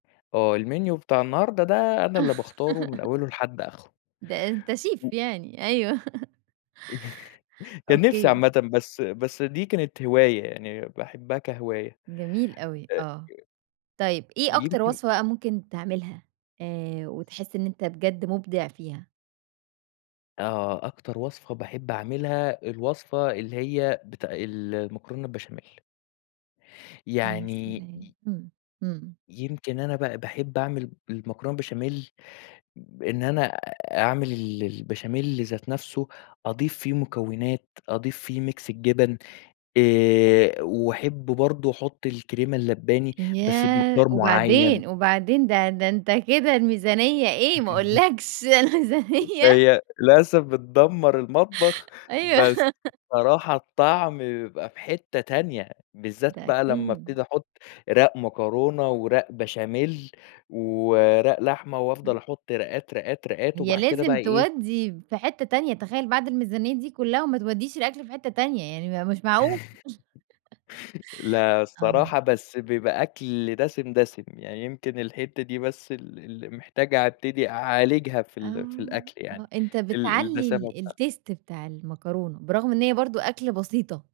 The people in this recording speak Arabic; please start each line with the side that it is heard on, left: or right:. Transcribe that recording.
left: آه، المنيو بتاع النهارده ده أنا اللي باختاره من أوّلُه لحد آخِرِه.
right: دا أنتَ شيف
left: [unintelligible]
right: يعني! أيوه،
left: كان نفسي
right: أوكى.
left: عامةً، بس بس دي كانت هواية يعني باحبها كهواية.
right: جميل أوي،
left: آآ، آآ
right: آه. طيب إيه أكتر
left: يمكن
right: وصفة بقي ممكن تعملها آآ، وتحس إن أنتَ بجد مبدع فيها؟
left: آه، أكتر وصفة باحب أعملها الوصفة اللي هي بت المكرونة البشاميل.
right: يا
left: يعني
right: سلام!
left: ي
right: إمم، إمم.
left: يمكن أنا بقي باحب أعمل المكرونة بشاميل، إن أنا أعمل ال البشاميل ذات نفسه، أضيف فيه مكونات، أضيف فيه ميكس الجبن، آآ وأحب برضو أحط الكرِيمة اللَّبَانِي بس
right: ياه!
left: بمقدار مُعَيَّن.
right: وبعدين؟ وبعدين د ده أنتَ كده الميزانية إيه ما أقولكش الميزانية
left: هي للأسف بِتْدَمّرالمطبخ،
right: أيوه
left: بس الصراحة الطعم بيبقى في حتة تانية، بالذات
right: ده
left: بقي لما
right: أكيد.
left: أَبْتدِي أَحُطّ رَاق مكرونة، ورَاق بشاميل، ورَاق لحمة وأفضل
right: [unintelligible]
left: أحط رَاقَات، رَاقَات، رَاقَات
right: هي
left: وبعد كده
right: لازم
left: بقي إيه
right: تُوَدِّي في حتة تانية، تخيل بعد الميزانية دي كلها وما توديش الأكل في حتة تانية، يعني ما هو مش معقول!
left: لأ،
right: آه.
left: الصراحة بس بييبقى أكل دسم، دسم، يعني يمكن الحتة دي بس ال اللّي محتاج أبتدي أعالجها في
right: آه،
left: ال في الأكل
right: آه،
left: يعني
right: إنتَ
left: ال
right: بِتْعَلِّي
left: الدَّسَامَة
right: ال
left: بتاع
right: الtaste بتاع المكرونة، برغم إن هي برضو أكلة بسيطة.